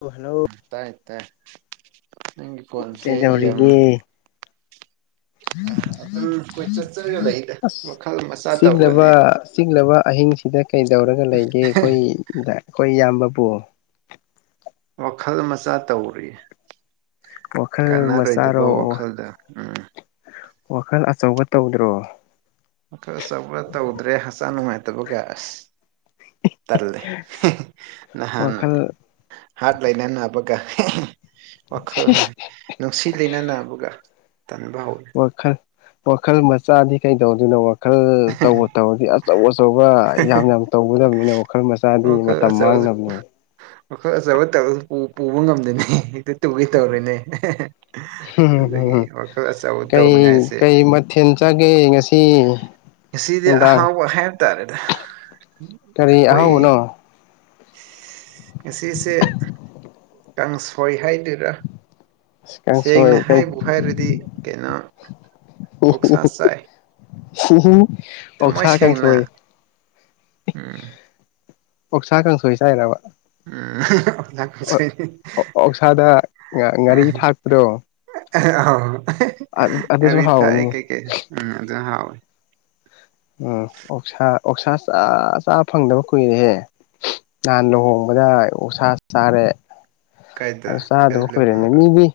Hello ꯇꯥꯏ ꯅꯪꯒꯤ ꯐꯣꯟꯁꯦ ꯌꯥꯝ ꯀꯩꯗꯧꯔꯤꯒꯦ ꯑꯗꯨꯝ ꯀꯣꯏꯆꯠ ꯆꯠꯂꯒ ꯂꯩꯗ ꯑꯁ ꯋꯥꯈꯜ ꯃꯆꯥ ꯆꯤꯛꯂꯕ ꯇꯧꯔꯒꯅꯦ ꯆꯤꯛꯂꯕ ꯑꯍꯤꯡꯁꯤꯗ ꯀꯩꯗꯧꯔꯒ ꯂꯩꯒꯦ ꯑꯩꯈꯣꯏꯗ ꯑꯩꯈꯣꯏ ꯏꯌꯥꯝꯕꯕꯨ ꯋꯥꯈꯜ ꯃꯆꯥ ꯇꯧꯔꯤ ꯋꯥꯈꯜ ꯀꯥꯟꯅꯔꯣꯏꯗꯕ ꯃꯆꯥꯔꯣ ꯋꯥꯈꯜꯗ ꯎꯝ ꯋꯥꯈꯜ ꯑꯆꯧꯕ ꯇꯧꯗ꯭ꯔꯣ ꯋꯥꯈꯜ ꯑꯆꯧꯕ ꯇꯧꯗ꯭ꯔꯦ ꯍꯛꯆꯥꯡ ꯅꯨꯡꯉꯥꯏꯇꯕꯒ ꯑꯁ ꯇꯜꯂꯦ ꯅꯍꯥꯟ ꯋꯥꯈꯜ ꯍꯥꯠ ꯂꯩꯅ ꯅꯥꯕꯒ ꯋꯥꯈꯜ ꯅꯨꯡꯁꯤ ꯂꯩꯅ ꯅꯥꯕꯒ ꯇꯟꯕ ꯍꯧꯔꯦ ꯋꯥꯈꯜ ꯋꯥꯈꯜ ꯃꯆꯥꯗꯤ ꯀꯩꯗꯧꯗꯣꯏꯅꯣ ꯋꯥꯈꯜ ꯇꯧꯕ ꯇꯧꯔꯗꯤ ꯑꯆꯧ ꯑꯆꯧꯕ ꯌꯥꯝ ꯌꯥꯝ ꯇꯧꯒꯗꯕꯅꯤꯅ ꯋꯥꯈꯜ ꯃꯆꯥꯗꯤ ꯋꯥꯈꯜ ꯃꯇꯝ ꯑꯆꯧꯕ ꯃꯥꯡꯅꯕꯅꯦ ꯋꯥꯈꯜ ꯑꯆꯧꯕ ꯇꯧꯕ ꯄꯨꯕ ꯉꯝꯗꯦꯅꯦ ꯍꯦꯛꯇ ꯇꯨꯒꯦ ꯇꯧꯔꯦꯅꯦ ꯑꯗꯨꯒꯤ ꯋꯥꯈꯜ ꯑꯆꯧꯕ ꯇꯧꯅꯤꯉꯥꯏꯁꯦ ꯒ ꯉꯁꯤ ꯉꯁꯤꯗꯤ ꯅꯨꯡꯗꯥꯡ ꯑꯍꯥꯎꯕ ꯍꯥꯏꯕ ꯇꯥꯔꯦꯗ ꯀꯔꯤ ꯑꯩꯈꯣꯏ ꯑꯍꯥꯎꯕꯅꯣ ꯉꯁꯤꯁꯦ ꯀꯥꯡ ꯁꯣꯏ ꯍꯥꯏꯗꯣꯏꯔ ꯀꯥꯡꯁꯣꯏ ꯀꯩ ꯀꯩꯅꯣ ꯎ ꯑꯣꯛꯁꯥ ꯆꯥꯏ ꯊꯃꯣꯏ ꯑꯣꯛꯁꯥ ꯀꯥꯡꯁꯣꯏ ꯁꯦꯡꯅ ꯎꯝ ꯑꯣꯛꯁꯥ ꯀꯥꯡꯁꯣꯏ ꯆꯥꯏꯔꯕ ꯎꯝ ꯑꯣꯛꯁꯥ ꯀꯥꯡꯁꯣꯏꯅꯤ. ꯑꯣꯛꯁꯥꯗ ꯉꯥꯔꯤ ꯊꯥꯛꯄꯗꯣ ꯑꯗꯨꯁꯨ ꯉꯥꯔꯤ ꯊꯥꯛꯑꯦ ꯍꯥꯎꯕꯅꯤꯅꯦ ꯀꯩ ꯀꯩ ꯎꯝ ꯎꯝ ꯑꯣꯛꯁꯥ ꯑꯣꯛꯁꯥ ꯆꯥ ꯆꯥ ꯐꯪꯗꯕ ꯀꯨꯏꯔꯦꯍꯦ ꯅꯍꯥꯟ ꯂꯨꯍꯣꯡꯕꯗ ꯑꯣꯛꯁꯥ ꯆꯥꯔꯦ ꯑ ꯀꯥꯏꯗ ꯀꯥꯏꯗ ꯆꯥꯗꯕ ꯀꯣꯏꯔꯦꯅꯦ ꯂꯨꯍꯣꯡꯕ ꯃꯤꯗꯤ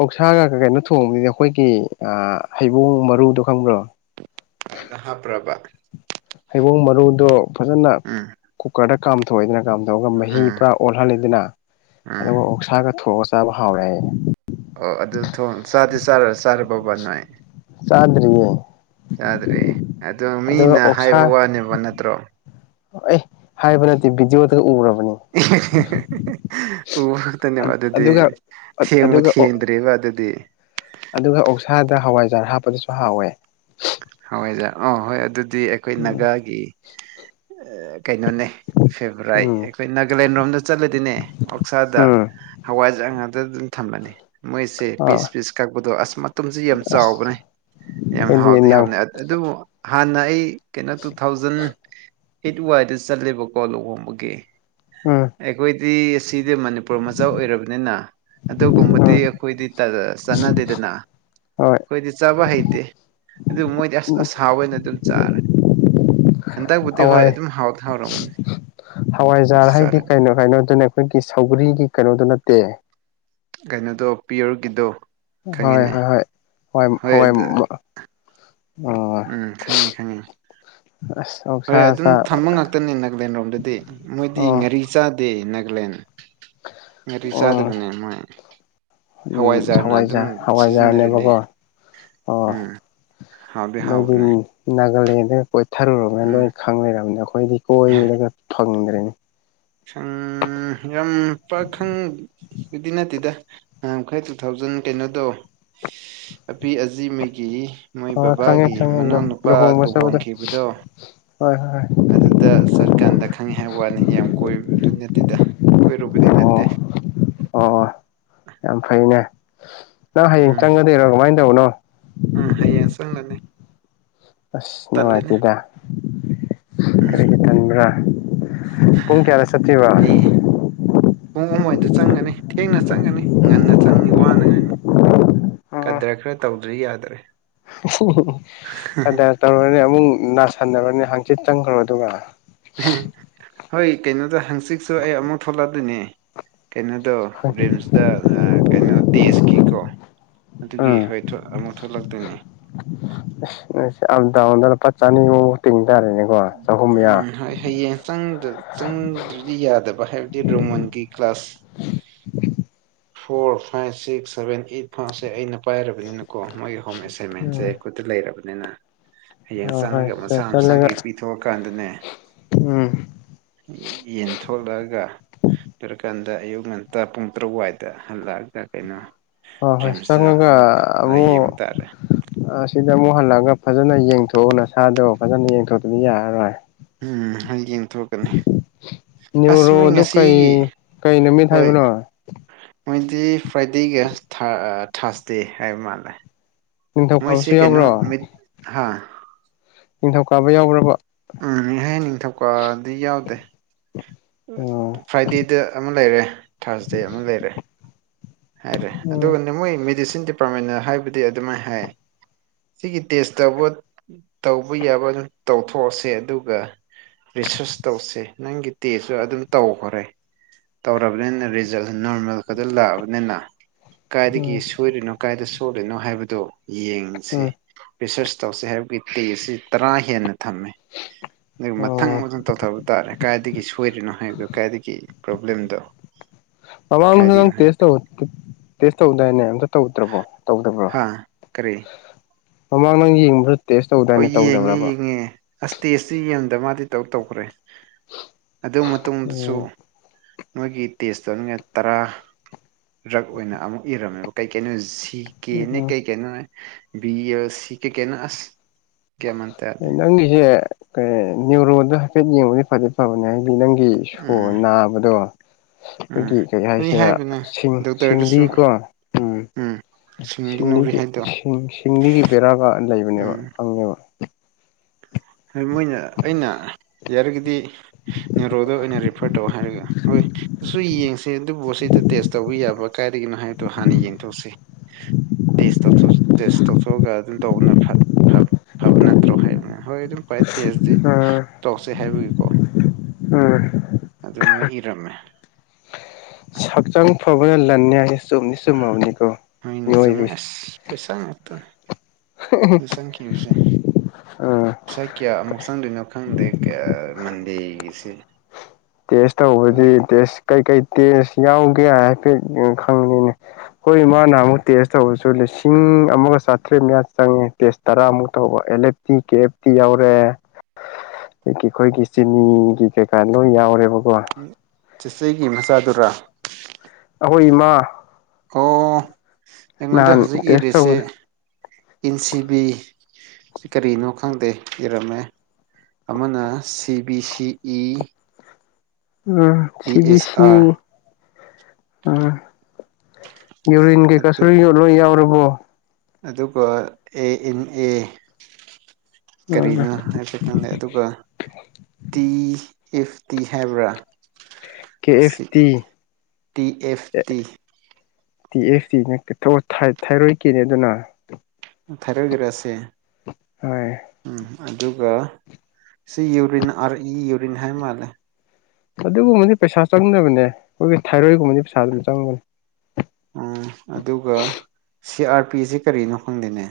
ꯑꯣꯛꯁꯥꯒ ꯀꯩꯅꯣ ꯊꯣꯡꯕꯅꯤꯅ ꯑꯩꯈꯣꯏꯒꯤ ꯍꯩꯕꯣꯡ ꯃꯔꯨꯗꯣ ꯈꯪꯕ꯭ꯔꯣ ꯑ ꯍꯥꯞꯄ꯭ꯔꯚ ꯍꯩꯕꯣꯡ ꯃꯔꯨꯗꯣ ꯐꯖꯅ ꯎꯝ ꯀꯨꯀꯔꯗ ꯀꯥꯝꯊꯣꯛꯑꯦꯗꯅ ꯀꯝ ꯇꯣꯛꯑꯒ ꯃꯍꯤ ꯎꯝ ꯄꯨꯔꯥ ꯑꯣꯜꯍꯜꯂꯤꯗꯅ ꯎꯝ ꯑꯗꯨꯒ ꯑꯣꯛꯁꯥꯒ ꯊꯣꯛꯑꯒ ꯆꯥꯕ ꯍꯥꯎꯋꯦ ꯍꯥꯏꯌꯦ ꯑꯣ ꯑꯗꯨ ꯊꯣꯡ ꯆꯥꯗꯤ ꯆꯥꯔꯔ ꯆꯥꯔꯔꯕꯕ ꯅꯣꯏ ꯆꯥꯗꯔꯤꯌꯦ ꯆꯥꯗ꯭ꯔꯦ ꯑꯗꯣ ꯃꯤꯅ ꯑꯣꯛꯁꯥ ꯍꯥꯏꯕ ꯋꯥꯅꯦꯕ ꯅꯠꯇ꯭ꯔꯣ ꯑꯦ ꯍꯥꯏꯕ ꯅꯠꯇꯦ ꯕꯤꯗꯤꯑꯣꯗ ꯎꯔꯕ ꯎꯕ ꯈꯛꯇꯅꯦ ꯑꯗꯨꯗꯤ ꯑꯗꯨꯒ ꯊꯦꯡꯕ ꯑꯗꯨꯒ ꯊꯦꯡꯗꯔꯤꯕ ꯑꯗꯨꯗꯤ ꯑꯗꯨꯒ ꯑꯣꯛꯁꯥꯗ ꯍꯋꯥꯏꯖꯥꯔ ꯍꯥꯞꯄꯗꯁꯨ ꯍꯥꯎꯋꯦ ꯍꯋꯥꯏꯖꯥꯔ ꯑ ꯍꯣꯏ ꯑꯗꯨꯗꯤ ꯑꯩꯈꯣꯏ ꯎꯝ ꯅꯒꯥꯒꯤ ꯀꯩꯅꯣꯅꯦ ꯐꯦꯕꯣꯔꯥꯏꯠ ꯎꯝ ꯑꯩꯈꯣꯏ ꯅꯥꯒꯥꯂꯦꯟꯔꯣꯝꯗ ꯆꯠꯂꯗꯤꯅꯦ ꯑꯣꯛꯁꯥꯗ ꯎꯝ ꯍꯋꯥꯏꯖꯥꯔ ꯉꯛꯇ ꯑꯗꯨꯝ ꯊꯝꯂꯅꯤ ꯃꯣꯏꯁꯦ ꯑꯥ ꯄꯤꯁ ꯄꯤꯁ ꯀꯛꯄꯗꯣ ꯑꯁ ꯃꯇꯁꯦ ꯌꯥꯝ ꯑꯁ ꯆꯥꯎꯕꯅꯦ ꯌꯥꯝ ꯑꯩꯈꯣꯏꯗꯤ ꯍꯥꯎ ꯌꯥꯝ ꯅꯪ ꯑꯗꯨꯕꯨ ꯍꯥꯟꯅ ꯑꯩ ꯀꯩꯅꯣ ꯇꯨ ꯊꯥꯎꯖꯟ ꯍꯠ ꯋꯥꯏꯗ ꯆꯠꯂꯦꯕꯀꯣ ꯂꯨꯍꯣꯡꯕꯒꯤꯦ ꯎꯝ ꯑꯩꯈꯣꯏꯗꯤ ꯁꯤꯗꯤ ꯃꯅꯤꯄꯨꯔ ꯃꯆꯥ ꯑꯣꯏꯔꯕꯅꯤꯅ ꯑꯗꯨꯒꯨꯝꯕꯗꯤ ꯎꯝ ꯑꯩꯈꯣꯏꯗꯤ ꯆꯠꯅꯗꯦꯗꯅ ꯍꯣꯏ ꯑꯩꯈꯣꯏꯗꯤ ꯆꯥꯕ ꯍꯩꯇꯦ ꯑꯗꯨ ꯃꯣꯏꯗꯤ ꯑꯁ ꯑꯁ ꯍꯥꯎꯏꯅ ꯑꯗꯨꯝ ꯆꯥꯔꯦ ꯍꯟꯗꯛꯕꯨꯗꯤꯤ ꯍꯣꯏ ꯍꯋꯥꯏ ꯑꯗꯨꯝ ꯍꯥꯎ ꯍꯥꯎꯔꯝꯃꯅꯤ ꯍꯋꯥꯏꯖꯥꯔ ꯍꯥꯏꯗꯤ ꯀꯩꯅꯣ ꯀꯩꯅꯣꯗꯨꯅ ꯑꯩꯈꯣꯏꯒꯤ ꯁꯧꯒ꯭ꯔꯤꯒꯤ ꯀꯩꯅꯣꯗꯨ ꯅꯠꯇꯦ ꯀꯩꯅꯣꯗꯣ ꯄꯤꯔꯔꯨꯒꯤꯗꯣ ꯍꯣꯏ ꯍꯣꯏ ꯍꯣꯏ ꯑꯗꯨ ꯍ ꯍ ꯎꯝ ꯈꯪꯉꯤ ꯈꯪꯉꯤ ꯑꯁ ꯍꯣꯏ ꯑꯣꯛꯁꯥ ꯑꯗꯨꯝ ꯆꯥ ꯊꯝꯕ ꯉꯥꯛꯇꯅꯤ ꯅꯥꯒꯂꯦꯟꯔꯣꯝꯗꯗꯤ ꯃꯣꯏꯗꯤ ꯑꯣ ꯉꯥꯔꯤ ꯆꯥꯗꯦ ꯃꯔꯤ ꯁꯥꯗꯕꯅꯦ ꯃ ꯎꯝ ꯍꯋꯥꯏꯖꯥꯔ ꯍꯋꯥꯏꯖꯥꯔꯅꯦꯕꯀꯣ ꯑ ꯎꯝ ꯍꯥꯎꯗꯤ ꯅꯪꯗꯤ ꯍꯥꯎꯕꯅꯦ ꯅꯥꯒꯥꯂꯦꯟꯗꯅ ꯀꯣꯏꯊꯔꯨꯔꯕꯅꯤꯅ ꯎꯝ ꯂꯣꯏ ꯈꯪ ꯂꯩꯔꯕꯅꯤ ꯑꯩꯈꯣꯏꯗꯤ ꯀꯣꯏꯕꯒ ꯐꯪꯗ꯭ꯔꯦꯅꯤ ꯑ ꯎꯝ ꯌꯥꯝ ꯄꯈꯪꯕꯗꯤ ꯅꯠꯇꯦꯗ ꯈꯔ ꯇꯨ ꯊꯥꯎꯖꯟ ꯀꯩꯅꯣꯗꯣ ꯑꯄꯤ ꯑꯖꯤ ꯃꯒꯤ ꯃꯣꯏ ꯑ ꯈꯪꯉꯦ ꯕꯕꯥꯒꯤ ꯈꯪꯉꯦ ꯃꯅꯥꯎꯅꯨꯄꯥ ꯂꯨꯍꯣꯡꯕ ꯆꯠꯄꯗꯣ ꯂꯨꯍꯣꯡꯈꯤꯕꯗꯣ ꯍꯣꯏ ꯍꯣꯏ ꯑꯗꯨꯗ ꯆꯔꯀꯥꯟꯗ ꯈꯪꯉꯤ ꯍꯥꯏꯕ ꯋꯥꯅꯤ ꯌꯥꯝ ꯀꯣꯏꯕꯗꯨꯅꯤ ꯑꯗꯨꯗ ꯀꯣꯏꯔꯨꯕꯗꯤ ꯍꯣꯏ ꯑꯣ ꯅꯠꯇꯦ ꯑꯣ ꯑꯐꯅꯦ ꯅꯪ ꯍꯌꯦꯡ ꯎꯝ ꯆꯪꯒꯗꯣꯏꯔꯣ ꯀꯃꯥꯏꯅ ꯇꯧꯕꯅꯣ ꯎꯝ ꯍꯌꯦꯡ ꯆꯪꯒꯅꯤ ꯑꯁ ꯇꯜꯂꯤꯅꯦ ꯅꯨꯡꯉꯥꯏꯇꯦꯗ ꯎꯝ ꯀꯔꯤꯒ ꯇꯟꯕ꯭ꯔꯥ ꯄꯨꯡ ꯀꯌꯥꯗ ꯆꯠꯇꯣꯏꯕ ꯃꯤ ꯎꯃꯣꯏꯗ ꯆꯪꯒꯅꯤ ꯊꯦꯡꯅ ꯆꯪꯒꯅꯤ ꯉꯟꯅ ꯆꯪꯅꯤ ꯋꯥꯅꯉꯥꯏꯅꯤ ꯎꯝ ꯀꯗ꯭ꯔ ꯈꯔ ꯇꯧꯗ꯭ꯔꯤ ꯌꯥꯗ꯭ꯔꯦ ꯀꯗꯥꯏ ꯇꯧꯔꯨꯔꯅꯤ ꯑꯃꯨꯛ ꯅꯥꯁꯟꯅꯔꯅꯤ ꯍꯥꯡꯆꯤꯠ ꯆꯪꯈ꯭ꯔꯣ ꯑꯗꯨꯒ ꯍꯣꯏ ꯀꯩꯅꯣꯗ ꯍꯪꯆꯤꯠꯁꯨ ꯑꯩ ꯑꯃꯨꯛ ꯊꯣꯛꯂꯛ ꯑꯗꯨꯣꯏꯅꯦ ꯀꯩꯅꯣꯗꯣ ꯔꯤꯝꯁꯇ ꯀꯩꯅꯣ ꯇꯦꯖꯀꯤꯀꯣ ꯑꯗꯨꯒꯤ ꯎꯝ ꯍꯣꯏ ꯑꯃꯨꯛ ꯊꯣꯛꯂꯛꯇꯣꯏꯅꯦ ꯄꯥꯠ ꯆꯥꯅꯤ ꯃ ꯇꯤꯡ ꯇꯥꯔꯦꯅꯦꯀꯣ ꯆꯍꯨꯝ ꯎꯝ ꯃꯌꯥ ꯍꯌꯦꯡ ꯆꯪꯗ꯭ꯔꯗꯤ ꯌꯥꯗꯕ ꯍꯥꯏꯕꯗꯤ ꯔꯣꯃꯟꯒꯤ class four five six seven eight ꯐꯥꯁꯦ ꯑꯩꯅ ꯄꯥꯏꯔꯕꯅꯤꯅꯀꯣ ꯃꯣꯏꯒꯤ ꯍꯣꯝ ꯑꯦꯁꯥꯏꯟꯃꯦꯟꯁꯦ ꯎꯝ ꯈꯨꯈꯠꯇ ꯂꯩꯔꯕꯅꯤꯅ ꯍꯌꯦꯡ ꯍꯣꯏ ꯍꯣꯏ ꯆꯪꯉꯒ ꯃꯁꯥ ꯃꯁꯥꯒꯤ ꯆꯠꯂꯒ ꯄꯤꯊꯣꯛꯑꯀꯥꯟꯗꯅꯦ ꯎꯝ ꯌꯦꯟ ꯊꯣꯛꯂꯛꯑꯒ ꯄꯔꯀꯥꯟꯗ ꯑꯗ ꯑꯌꯨꯛ ꯉꯟꯇꯥ ꯄꯨꯡ ꯇꯔꯨꯛ ꯋꯥꯏꯗ ꯍꯜꯂꯛꯑꯒ ꯀꯩꯅꯣ ꯍ ꯍꯣꯏ ꯆ ꯔꯤꯝꯁꯇ ꯀꯒ ꯑꯃꯨꯛ ꯑꯕꯨꯡꯉꯣ ꯌꯦꯡꯕ ꯇꯥꯔꯦ ꯁꯤꯗ ꯑꯃꯨꯛ ꯍꯜꯂꯛꯑꯒ ꯐꯖꯅ ꯌꯦꯡꯊꯣꯛꯎ ꯅꯁꯥꯥꯗꯣ ꯐꯖꯅ ꯌꯦꯡꯊꯣꯛꯇꯗꯤ ꯌꯥꯔꯔꯣꯏ ꯎꯝ ꯍꯌꯦꯡ ꯀꯅꯤ ꯑꯁ ꯃ ꯅ꯭ꯌꯨꯔꯣꯗꯣ ꯉꯁꯤꯒꯤ ꯀꯩ ꯀꯩ ꯅꯨꯃꯤꯠ ꯍꯣꯏ ꯍꯥꯏꯕꯅꯣ ꯃꯣꯏꯗꯤ ꯐ꯭ꯔꯥꯏꯗꯦꯒ ꯊꯥꯔꯁꯗꯦ ꯍꯥꯏꯕ ꯃꯥꯜꯂꯦ ꯃꯣꯏ ꯁꯤ ꯅꯤꯡꯊꯧꯀꯥꯕꯁꯨ ꯀꯩꯅꯣ ꯌꯥꯎꯕ꯭ꯔꯣ ꯃ ꯍꯥ ꯅꯤꯡꯊꯧꯀꯥꯕ ꯌꯥꯎꯈ꯭ꯔꯕ ꯎꯝ ꯍꯌꯦꯡ ꯅꯤꯡꯊꯧꯀꯥꯗꯤ ꯌꯥꯎꯗꯦ ꯎꯝ ꯐ꯭ꯔꯥꯏꯗꯦꯗ ꯑꯃ ꯂꯩꯔꯦ ꯊꯥꯔꯁ ꯗꯦ ꯑꯃ ꯂꯩꯔꯦ ꯍꯥꯏꯔꯦ ꯎꯝ ꯑꯗꯨꯒꯅꯦ ꯃꯣꯏ ꯃꯦꯗꯤꯁꯤꯟ ꯗꯤꯄꯥꯔꯠꯃꯦꯟꯗ ꯍꯥꯏꯕꯗꯤ ꯑꯗꯨꯃꯥꯏꯅ ꯍꯥꯏ ꯁꯤꯒꯤ ꯇꯦꯁ ꯇꯧꯕ ꯇꯧꯕ ꯌꯥꯕ ꯑꯗꯨꯝ ꯇꯧꯊꯣꯛꯑꯁꯦ ꯑꯗꯨꯒ ꯔꯤꯁꯔꯁ ꯇꯧꯁꯦ ꯅꯪꯒꯤ ꯇꯦꯁꯨ ꯑꯗꯨꯝ ꯇꯧꯈꯔꯦ ꯇꯧꯔꯕꯅꯤꯅ ꯔꯤꯖꯜ ꯅꯣꯔꯃꯦꯜ ꯈꯛꯇ ꯂꯥꯛꯑ ꯅꯅ ꯀꯥꯏꯏꯗꯒꯤ ꯎꯝ ꯁꯣꯏꯔꯤꯅꯣ ꯀꯗꯥꯥꯏꯗ ꯁꯣꯛꯜꯂꯤꯅꯣ ꯍꯥꯏꯕꯗꯣ ꯌꯦꯡꯁꯤ ꯔꯤꯁꯔꯁ ꯇꯧꯁ ꯍꯥꯏꯕꯒꯤ ꯇꯦꯁꯤ ꯇꯔꯥ ꯍꯦꯟꯅ ꯊꯝꯃꯦ ꯑꯗꯨꯒ ꯃꯊꯪ ꯎꯝ ꯃꯊꯪ ꯇꯧꯊꯕ ꯇꯥꯔꯦ ꯀꯗꯥꯥꯏꯏꯗꯒꯤ ꯁꯣꯏꯔꯤꯅꯣ ꯍꯥꯏꯕꯗꯣ ꯀꯥꯏꯏꯗꯒꯤ ꯄ꯭ꯔꯣꯕ꯭ꯂꯦꯝꯗ ꯑꯃꯥꯡ ꯇꯦꯁꯇ ꯇꯦꯁꯇ ꯍꯗꯅꯦ ꯇꯧꯗ꯭ꯔꯕꯣ ꯇꯧꯗꯕ꯭ꯔꯣ ꯍꯥ ꯀꯔꯤ ꯃꯃꯥꯡ ꯅꯪ ꯌꯦꯡꯕ꯭ꯔꯥ ꯇꯦꯁ ꯇꯧꯗꯥꯏꯅꯦ ꯇꯧꯗꯕ꯭ꯔꯕ ꯑꯁꯇꯦꯖꯇꯤ ꯌꯦꯡꯗꯕ ꯃꯥꯗꯤ ꯇꯧ ꯇꯧꯈ꯭ꯔꯦ ꯑꯗꯨ ꯃꯇꯨꯡꯗꯁꯨ ꯎꯝ ꯅꯣꯏꯒꯤ ꯇꯦꯁꯇꯣ ꯅꯅ ꯇꯔꯥ ꯔꯛ ꯑꯣꯏꯅ ꯑꯃꯨꯛ ꯏꯔꯝꯃꯦꯕ ꯀꯩ ꯀꯩꯅꯣ ꯁꯤ ꯀꯦ ꯅ ꯎꯝ ꯀꯩ ꯀꯩꯅꯣ ꯕꯤ ꯁꯤ ꯀꯦ ꯀꯩꯅꯣ ꯑꯁ ꯒ꯭ꯌꯥꯟ ꯃꯥꯟ ꯇꯥꯗꯦ ꯅꯪꯒꯤꯁꯦ ꯀ ꯅꯅꯤꯌꯨꯔꯣꯜꯗ ꯍꯥꯏꯐꯦꯠ ꯌꯦꯡꯕꯗꯤ ꯐꯖꯦꯠ ꯐꯕꯅꯦ ꯍꯥꯏ ꯑꯗꯨꯒꯤ ꯅꯪꯒꯤ ꯁꯣ ꯎꯝ ꯅꯥꯕꯗꯣ ꯎꯝ ꯑꯩꯈꯣꯏꯒꯤ ꯀꯩ ꯑꯩ ꯍꯥꯏꯁꯤꯔ ꯍꯥꯏꯕꯅꯦ ꯗꯣꯛꯇꯔꯗꯁꯨ ꯁꯤꯡꯂꯤꯀꯣ ꯎꯝ ꯁꯤꯡꯒꯤ ꯅꯧꯔꯤ ꯁꯤꯡꯂꯤꯒꯤ ꯍꯥꯏꯗꯣ ꯁꯤꯡꯂꯤꯒꯤ ꯕꯦꯔꯥꯒ ꯂꯩꯕꯅꯦꯕ ꯎꯝ ꯍꯪꯉꯦꯕ ꯃꯣꯏꯅ ꯑꯩꯅ ꯌꯥꯔꯒꯗꯤ ꯅꯦꯔꯣꯗ ꯑꯣꯏꯅ ꯔꯤꯐꯔ ꯇꯧ ꯍꯥꯏꯔꯒ ꯍꯣꯏ ꯑꯗꯨꯁꯨ ꯌꯦꯡꯁꯦ ꯑꯗꯨꯕꯨ ꯁꯤꯗ ꯇꯦꯁ ꯇꯧꯕ ꯌꯥꯕ꯭ꯔꯥ ꯀꯥꯏꯗꯒꯤꯅꯣ ꯍꯥꯏꯗꯣ ꯍꯥꯟꯅ ꯌꯦꯡꯊꯣꯛꯁꯦ ꯇꯁ ꯇꯦꯁ ꯇꯧꯊꯣꯛꯑꯒ ꯑꯗꯨꯝ ꯇꯧꯕꯅ ꯐꯕ ꯅꯠꯇ꯭ꯔꯣ ꯍꯥꯏꯕꯅꯤ ꯍꯣꯏ ꯑꯗꯨꯝ ꯈꯋꯥꯏ ꯇꯦꯖꯇ ꯎꯝ ꯇꯧꯁꯦ ꯍꯥꯏꯕꯒꯤ ꯎꯝ ꯑꯗꯨꯗ ꯃꯣꯏ ꯏꯔꯝꯃꯦ ꯁꯛꯆꯥꯡ ꯐꯕꯅ ꯂꯥꯟꯅꯤ ꯁꯨꯝꯅꯤ ꯁꯅꯤ ꯍꯅꯦ ꯆ ꯃ ꯑꯁ ꯄꯁꯉꯁꯪ ꯀꯁꯦ ꯎꯝ ꯉꯁꯥꯏ ꯀꯌꯥ ꯑꯃꯨꯛ ꯆꯪꯗꯣꯏꯅꯣ ꯈꯪꯗꯦ ꯃꯟꯗꯦꯒꯤꯁꯤꯦ ꯇꯦꯁ ꯇꯧꯕꯗꯤ ꯇꯦꯁ ꯀꯩꯀꯩ ꯇꯦꯁ ꯌꯥꯎꯒꯦ ꯍꯥꯏꯐꯦꯠ ꯈꯪꯕꯅꯤꯅꯦ ꯍꯣꯏ ꯏ ꯃꯥꯅ ꯑꯃꯨꯛ ꯇꯦꯁ ꯇꯧꯕꯔꯁꯨ ꯂꯤꯁꯤꯡ ꯄꯨꯡ ꯑꯃꯒ ꯆꯥꯇ꯭ꯔꯦꯠ ꯃꯌꯥ ꯆꯪꯉꯦ ꯇꯦꯁ ꯇꯔꯥꯃꯨꯛ ꯇꯧꯕ L F T K F T ꯌꯥꯎꯔꯦ ꯑ ꯑꯩꯈꯣꯏꯒꯤ ꯆꯤꯅꯤꯒꯤ ꯀꯩꯀꯥ ꯅꯣꯏ ꯌꯥꯎꯔ ꯆꯆꯒꯤ ꯃꯆꯥꯗꯨꯔꯥ ꯑꯩꯈꯣꯏ ꯏꯃ ꯑꯣ ꯑꯩꯉꯣꯟꯗ ꯍꯧꯖꯤꯛ ꯇꯦꯁ ꯏꯜꯂꯤꯁꯤꯦ ꯇꯧꯕꯗ ꯏꯟ ꯁꯤ ꯕꯤ ꯀꯔꯤꯅꯣ ꯈꯪꯗꯦ ꯏꯔꯝꯃꯦ ꯑꯃꯅ ꯁꯤ ꯕꯤ ꯁꯤ ꯏ ꯎꯝ ꯏ ꯁꯤꯕꯤ ꯑꯦꯁ ꯁꯤ ꯑꯥꯔ ꯑ ꯌꯨꯔꯤꯟꯒꯤꯩ ꯀꯁꯨ ꯑꯗꯨ ꯌꯣꯠꯂꯣ ꯌꯥꯎꯔꯕꯣ ꯑꯗꯨꯒ ꯑꯦ ꯏꯟ ꯑꯦ ꯎꯝ ꯀꯔꯤꯅꯣ ꯍꯥꯏꯐꯦꯠ ꯈꯪꯂ ꯑꯗꯨꯒ ꯇꯤ ꯏꯐꯇꯤ ꯍꯥꯏꯕ꯭ꯔꯥ K F T T F T T S ꯇꯤꯅ ꯊꯥꯏꯔꯣꯏ ꯀꯦꯅꯦ ꯑꯗꯨꯅ ꯊꯥꯏꯔꯣꯏꯒꯔꯛꯁꯦ ꯍꯣꯏ ꯎꯝ ꯑꯗꯨꯒ ꯁꯤ ꯌꯎꯔꯤꯟ ꯏ ꯌꯎꯔꯤꯟ ꯍꯥꯏ ꯃꯥꯂꯦ ꯑꯗꯨꯒꯨꯝꯕꯗꯤ ꯄꯩꯁꯥ ꯆꯪꯗꯅꯕꯅꯦ ꯑꯩꯈꯣꯏꯒꯤ ꯊꯥꯏꯔꯣꯏꯒꯨꯝꯕꯗꯤ ꯄꯩꯁꯥ ꯑꯗꯨꯝ ꯆꯪꯕꯅꯤ ꯎꯝ ꯑꯗꯨꯒ ꯁꯤ ꯑꯥꯔ ꯄꯤꯁꯤ ꯀꯔꯤꯅꯣ ꯈꯪꯗꯦꯅꯦ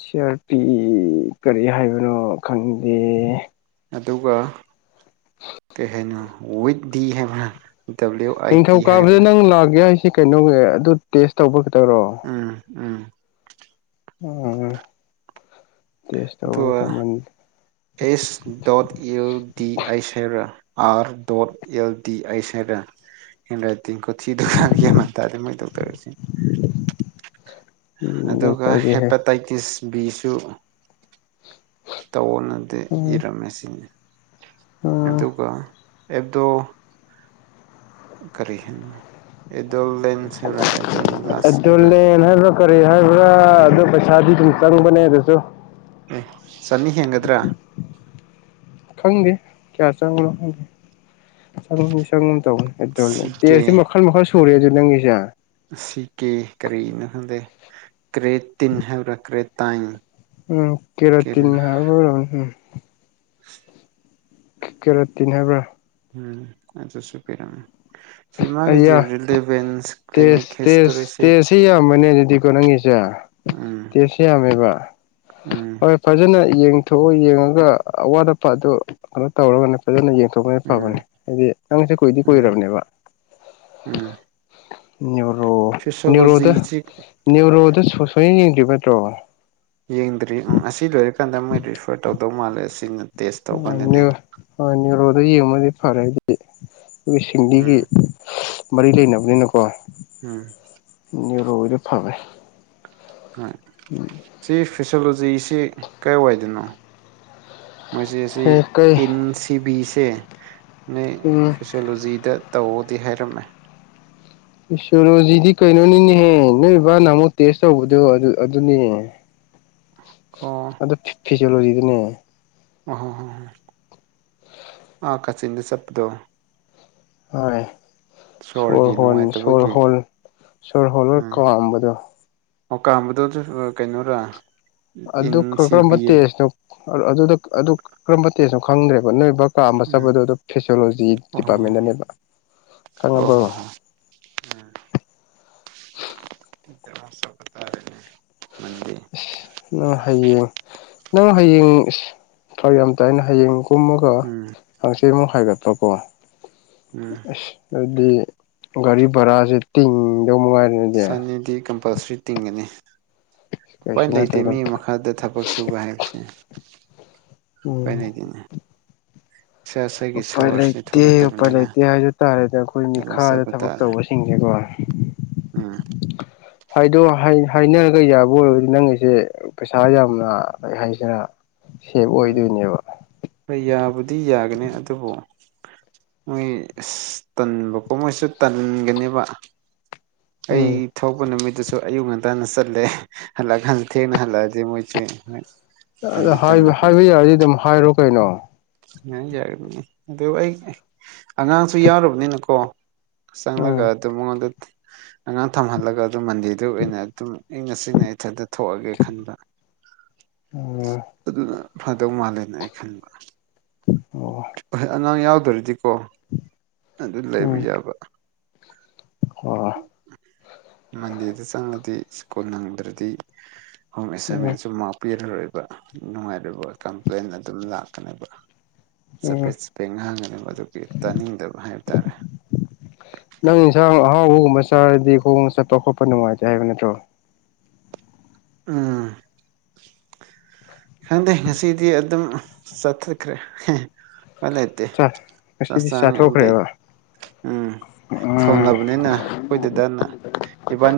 ꯁꯤꯑꯥꯔꯄꯤ ꯀꯔꯤ ꯍꯥꯏꯕꯅꯣ ꯈꯪꯗꯦ꯫ ꯑꯗꯨꯒ ꯀꯩ ꯍꯥꯏꯅꯣ ꯋꯤꯠ ꯗꯤ ꯍꯥꯏꯕꯔ꯫ ꯅꯤꯡꯊꯧꯀꯥꯕꯗ ꯅꯪ ꯂꯥꯛꯒꯦ ꯍꯥꯏꯁꯦ ꯀꯩꯅꯣꯒꯦ ꯑꯗꯨ ꯇꯦꯁ ꯇꯧꯕ ꯈꯇꯔꯣ꯫ ꯎꯝ ꯎꯝ ꯎꯝ꯫ ꯇꯦꯁ ꯇꯧꯕ ꯑꯗꯨꯒ ꯈꯛꯇꯃꯟ ꯑꯦꯁ ꯗꯣꯠ ꯑꯦꯜ ꯗꯤ ꯍꯩꯁ ꯍꯩꯕꯔꯥ꯫ ꯑꯥꯔ ꯗꯣꯠ ꯑꯦꯜ ꯗꯤ ꯑꯩ ꯍꯥꯏꯔꯥ꯫ ꯍꯦꯟ ꯔꯥꯏꯇꯤꯡ ꯀꯊꯤꯗꯨꯒ ꯒꯦꯝ ꯃꯥꯟ ꯇꯥꯗꯦ ꯃꯣꯏ ꯗꯣꯛꯇ꯭ꯔꯁꯤ꯫ ꯑꯗꯨꯒ ꯗꯣꯛꯇꯔꯒꯤꯍꯦ ꯍꯦꯄꯥꯇꯥꯏꯇꯤꯁ꯫ ꯕꯤꯁꯨ ꯇꯧꯑꯣꯅꯗꯤ ꯎꯝ ꯏꯔꯝꯃꯦ ꯁꯤꯅꯤ꯫ ꯎꯝ ꯑꯗꯨꯒ ꯑꯦꯕꯗꯣ꯫ ꯀꯔꯤ [unintelligible] ꯍꯥꯏꯕ꯭ꯔꯥ ꯑꯦꯗꯣꯂꯥꯁ ꯍꯥꯏꯕ꯭ꯔꯥ ꯗꯣꯂꯦꯟ ꯍꯥꯏꯕ꯭ꯔ ꯀꯔꯤ ꯍꯥꯏꯕ꯭ꯔ ꯎꯝ ꯑꯗꯨ ꯄꯩꯁꯥꯗꯤ [unintelligible] ꯆꯪꯕꯅꯦ ꯑꯗꯨꯁꯨ꯫ ꯆꯅꯤ ꯍꯦꯟꯒꯗ꯭ꯔꯥ꯫ ꯈꯪꯗꯦ ꯀꯌꯥ ꯆꯪꯕꯅꯣ [unintelligible] [unintelligible] ꯁꯤ ꯀꯦ ꯇꯦꯁꯇꯤ ꯃꯈꯜ ꯃꯈꯜ ꯁꯨꯔꯦ ꯑꯗꯨ ꯅꯪꯒꯤꯁꯦ꯫ ꯁꯤ ꯀꯦ ꯀꯔꯤꯅꯣ ꯈꯪꯗꯦ ꯀ꯭ꯔꯦ ꯇꯤꯟ ꯍꯥꯏꯕ꯭ꯔꯥ ꯀ꯭ꯔꯦ ꯇꯥꯏꯟ꯫ ꯎꯝ ꯀꯦꯔꯣꯇꯤꯟ ꯍꯥꯏꯕ ꯑꯣꯏꯔꯝ ꯎꯝ꯫ [inaudible] ꯀꯦꯔꯣꯇꯤꯟ ꯍꯥꯏꯕ꯭ꯔꯥ꯫ ꯎꯝ ꯑꯗꯨꯁꯨ ꯄꯤꯔꯝꯃꯦ꯫ ꯁꯤ ꯃꯥꯒꯤꯁꯦ ꯑꯩꯌꯥ ꯔꯤꯂꯤꯚꯦꯟꯁ ꯇꯦꯖ ꯀ꯭ꯂꯤꯅꯤꯛ ꯇꯦꯖ ꯍꯤꯁꯇꯣꯔꯤꯁꯤ ꯇꯦꯖ ꯁꯤ ꯌꯥꯝꯕꯅꯦ ꯑꯗꯨꯗꯤꯀꯣ ꯅꯪꯒꯤꯁꯦ꯫ ꯎꯝ ꯇꯦꯁ ꯌꯥꯝꯃꯦꯕ ꯎꯝ ꯍꯣꯏ ꯐꯖꯅ꯫ ꯌꯦꯡꯊꯣꯛꯑꯣ ꯌꯦꯡꯉꯒ ꯑꯋꯥꯠ ꯑꯄꯥ ꯑꯗꯨ ꯀꯩꯅꯣ ꯇꯧꯔꯒꯅꯦ ꯐꯖꯅ ꯌꯦꯡ ꯊꯣꯛꯄꯅ ꯎꯝ ꯐꯕꯅꯦ ꯍꯥꯏꯗꯤ ꯅꯪꯁꯦ ꯀꯨꯏꯗꯤ ꯎꯝ ꯀꯨꯏꯔꯕꯅꯦꯕ꯫ ꯎꯝ꯫ ꯅ꯭ꯌꯨꯔꯣ ꯅ꯭ꯌꯨꯔꯣꯗ ꯐꯤꯁꯣꯂꯣꯖꯤꯁꯤ ꯅ꯭ꯌꯨꯔꯣꯗ ꯁꯣ ꯁꯨꯌꯦꯡ ꯌꯦꯡꯗ꯭ꯔꯤꯕ ꯅꯠꯇ꯭ꯔꯣ꯫ ꯌꯦꯡꯗ꯭ꯔꯤ ꯎꯝ ꯑꯁꯤ ꯂꯣꯏꯔꯀꯥꯟꯗ ꯃꯣꯏ ꯔꯤꯐꯔ ꯇꯧꯗꯧ ꯃꯥꯜꯂꯦ ꯑꯁꯤꯅ꯫ [unintelligible] ꯑ ꯅ꯭ꯌꯨꯔꯣꯗ ꯌꯦꯡꯕꯅꯗꯤ ꯐꯔꯦ [inaudible] ꯗꯤ꯫ ꯁꯤꯡꯂꯤꯒꯤ ꯎꯝ ꯃꯔꯤ ꯂꯩꯅꯕꯅꯤꯅꯀꯣ꯫ ꯎꯝ ꯅ꯭ꯌꯨꯔꯣꯒꯤꯗꯣ ꯐꯕꯦ꯫ ꯍꯣꯏ ꯁꯤ ꯐꯤꯁꯣꯂꯣꯖꯤꯁꯤ ꯀꯥꯏ ꯋꯥꯏꯗꯅꯣ꯫ ꯃꯁꯤ ꯁꯤ ꯍꯦ ꯀꯩ ꯑꯤꯟ ꯁꯤ ꯕꯤꯁꯦ꯫ ꯅꯣꯏ ꯎꯝ ꯐꯣꯁꯣꯂꯣꯖꯤꯗ ꯇꯧꯑꯣꯗꯤ ꯍꯥꯏꯔꯝꯃꯦ꯫ ꯏꯁꯣꯂꯣꯖꯤꯗꯤ ꯀꯩꯅꯣꯅꯤꯅꯦꯍꯦ ꯅꯣꯏ ꯕꯥꯅ ꯑꯃꯨꯛ ꯇꯦꯁ ꯇꯧꯕꯗꯣ ꯑꯗꯨꯅꯦ꯫ ꯑꯣ ꯑꯗꯨ ꯐꯤ ꯐꯤꯖꯣꯂꯣꯖꯤꯗꯅꯦ꯫ ꯑꯣ ꯍꯣ ꯍꯣ ꯀꯥꯆꯤꯟꯗ ꯆꯠꯄꯗꯣ꯫ ꯍꯣꯏ꯫ ꯁꯣꯔ ꯁꯣꯔꯒꯤ ꯍꯣꯟ ꯁꯣꯔ ꯅꯨꯡꯉꯥꯏꯇꯕꯒꯤ ꯍꯣꯟ ꯁꯣꯔ ꯍꯣꯜꯂ ꯎꯝ ꯀꯥꯝꯕꯗꯣ꯫ ꯑꯣ ꯀꯥꯝꯕꯗꯨ ꯗꯨ ꯑ ꯀꯩꯅꯣꯔ꯫ ꯑꯗꯨ ꯀꯔ ꯀꯔꯝꯕ ꯇꯦꯁꯅꯣ ꯑꯗꯨꯗ ꯑꯗꯨ ꯀꯔꯝꯕ ꯇꯦꯁꯅꯣ ꯈꯪꯗ꯭ꯔꯦꯕ ꯅꯣꯏꯕꯥ꯫ ꯀꯥꯝꯕ ꯎꯝ ꯆꯠꯄꯗꯣ ꯑꯗꯨ ꯐꯦꯁꯤꯌꯣꯂꯣꯖꯤ ꯗꯤꯄꯥꯔꯠꯃꯦꯟꯗꯅꯦꯕ꯫ ꯑꯣ ꯈꯪꯉꯕꯣ ꯍꯣ ꯍꯣ ꯎꯝ꯫ [unintelligible] ꯏꯁ ꯅꯪ ꯍꯌꯦꯡ ꯅꯪ ꯍꯌꯦꯡ ꯏꯁ ꯐ꯭ꯔꯛ ꯌꯥꯝ ꯇꯥꯏꯅ ꯍꯌꯦꯡ꯫ ꯀꯨꯝꯃꯒ ꯎꯝ ꯍꯪꯆꯤꯠꯃꯨꯛ ꯍꯥꯏꯒꯠꯄꯀꯣ ꯎꯝ ꯑꯁ ꯑꯗꯨꯗꯤ꯫ ꯒꯥꯔꯤ ꯚꯔꯥꯁꯦ ꯇꯤꯗꯧ ꯃꯉꯥꯏꯔ ꯆꯟꯅꯤꯗꯤ ꯀꯝꯄꯜꯁ꯭ꯔꯤ ꯇꯤꯡꯉꯅꯤ꯫ ꯎꯄꯥꯏ ꯀꯩꯁꯨ ꯂꯩꯇꯦ ꯅꯠꯇꯗ ꯃꯤ ꯃꯈꯥꯗ ꯊꯕꯛ ꯁꯨꯕ ꯍꯥꯏꯕꯁꯦ꯫ ꯎꯄꯥꯏ ꯎꯝ ꯂꯩꯗꯦꯅꯦ꯫ ꯎꯄꯥꯏ ꯂꯩꯇꯦ ꯎꯄꯥꯏ ꯊꯣꯛꯂꯛꯇꯕꯅꯤꯅ ꯂꯩꯇꯦ ꯍꯥꯏꯖ ꯇꯥꯔꯦꯗꯤ ꯑꯩꯈꯣꯏ ꯑꯗꯨꯝ ꯃꯤꯈꯥꯗ ꯆꯠꯄ ꯊꯕꯛ ꯇꯥꯔꯦ ꯇꯧꯕꯁꯤꯡꯁꯦꯀꯣ ꯎꯝ ꯐꯥꯏꯗꯦ ꯑꯥꯏꯅ ꯍꯥꯏꯅꯔꯒ ꯌꯥꯕ ꯑꯣꯏꯔꯒꯗꯤ ꯅꯪꯒꯤꯁꯦ ꯄꯩꯁꯥ ꯌꯥꯝꯅ ꯂ ꯍꯥꯏꯁꯤꯅ ꯎꯝ ꯍꯣꯏ ꯌꯥꯕꯨꯗꯤ ꯌꯥꯒꯅꯤ ꯑꯗꯨꯕꯨ ꯃꯣꯏ ꯇꯟꯕꯀꯣ ꯃꯣꯏꯁꯨ ꯇꯟꯒꯅꯦꯕ ꯑꯩ ꯎꯝ ꯊꯣꯛꯄ ꯅꯨꯃꯤ ꯑꯗꯨꯁꯨ ꯑꯌꯨꯛ ꯉꯟꯇꯥꯅ ꯆꯠꯂꯦ ꯍꯜꯂꯛꯑꯀꯥꯟꯁꯨ ꯊꯦꯡꯅ ꯍꯜꯂꯛꯑꯗꯤ ꯃꯣꯏꯁꯨ ꯑ ꯇꯟꯗꯤ ꯍꯥꯏꯕ ꯇꯜꯂꯛꯀꯅꯤ ꯌꯥꯔꯗꯤ ꯑꯗꯨꯝ ꯍꯥꯏꯔꯣ ꯀꯩꯅꯣ ꯌꯥ ꯌꯥꯒꯅꯤꯅꯤ ꯑꯗꯨ ꯑꯩ ꯑꯉꯥꯡꯁꯨ ꯌꯥꯎꯔꯕꯅꯤꯅꯀꯣ ꯆꯪꯂꯒ ꯎꯝ ꯑꯗꯨꯝ ꯃꯉꯣꯟꯗ ꯑꯉꯥꯡ ꯊꯝꯍꯜꯂꯒ ꯑꯗꯨꯝ ꯃꯟꯗꯦꯗꯨ ꯑꯣꯏꯅ ꯑꯗꯨꯝ ꯑꯩꯪ ꯉꯁꯤꯅ ꯏꯊꯟꯗ ꯊꯣꯛꯑꯒꯦ ꯈꯟꯕ ꯎꯝ ꯑꯗꯨꯅ ꯐꯗꯧ ꯃꯥꯜꯂꯦꯅ ꯑꯩ ꯈꯟꯕ ꯑꯣ ꯍꯣꯏ ꯑꯉꯥꯡ ꯌꯥꯎꯗꯔꯤꯗꯤꯀꯣ ꯑꯗꯨ ꯂꯩꯕ ꯎꯝ ꯌꯥꯕ ꯑꯣ ꯃꯟꯗꯤꯦꯗ ꯆꯪꯂꯗꯤ ꯁ꯭ꯀꯨꯜ ꯅꯪꯗ꯭ꯔꯗꯤ ꯍꯣꯝ ꯎꯝ ꯑꯦꯁꯥꯏꯟꯃꯦꯟꯁꯨ ꯃꯥꯛꯄꯤꯤꯔꯔꯣꯏꯕ ꯅꯨꯡꯉꯥꯏꯔꯕ ꯀꯝꯄ꯭ꯂꯦꯟ ꯑꯗꯨꯝ ꯂꯥꯛꯀꯅꯦꯕ ꯎꯝ ꯆꯄꯦꯠ ꯆꯄꯦꯠ ꯉꯥꯡꯉꯅꯤ ꯃꯗꯨꯒꯤ ꯇꯥꯅꯤꯡꯗꯕ ꯍꯥꯏꯕ ꯇꯥꯔꯦ ꯅꯪ ꯏꯁꯥꯡ ꯆꯔꯗꯤ ꯈꯣꯡ ꯆꯠꯄ ꯈꯣꯠꯄ ꯅꯨꯡꯉꯥꯏꯇꯦ ꯍꯥꯏꯕ ꯅꯠꯇ꯭ꯔꯣ ꯎꯝ ꯈꯪꯗꯦ ꯉꯁꯤꯗꯤ ꯑꯗꯨꯝ ꯆꯠꯊꯠꯈ꯭ꯔꯦ ꯐꯂꯇꯦ ꯆꯥ ꯉꯁꯤꯗꯤ ꯆꯁꯅ ꯑꯦꯥꯏ ꯆꯥꯊꯣꯛꯈ꯭ꯔꯦꯕ ꯎꯝ ꯎꯝ ꯊꯣꯡꯂꯕꯅꯤꯅ ꯑꯩꯈꯣꯏꯗꯨꯗꯅ ꯏꯕꯥꯅꯤ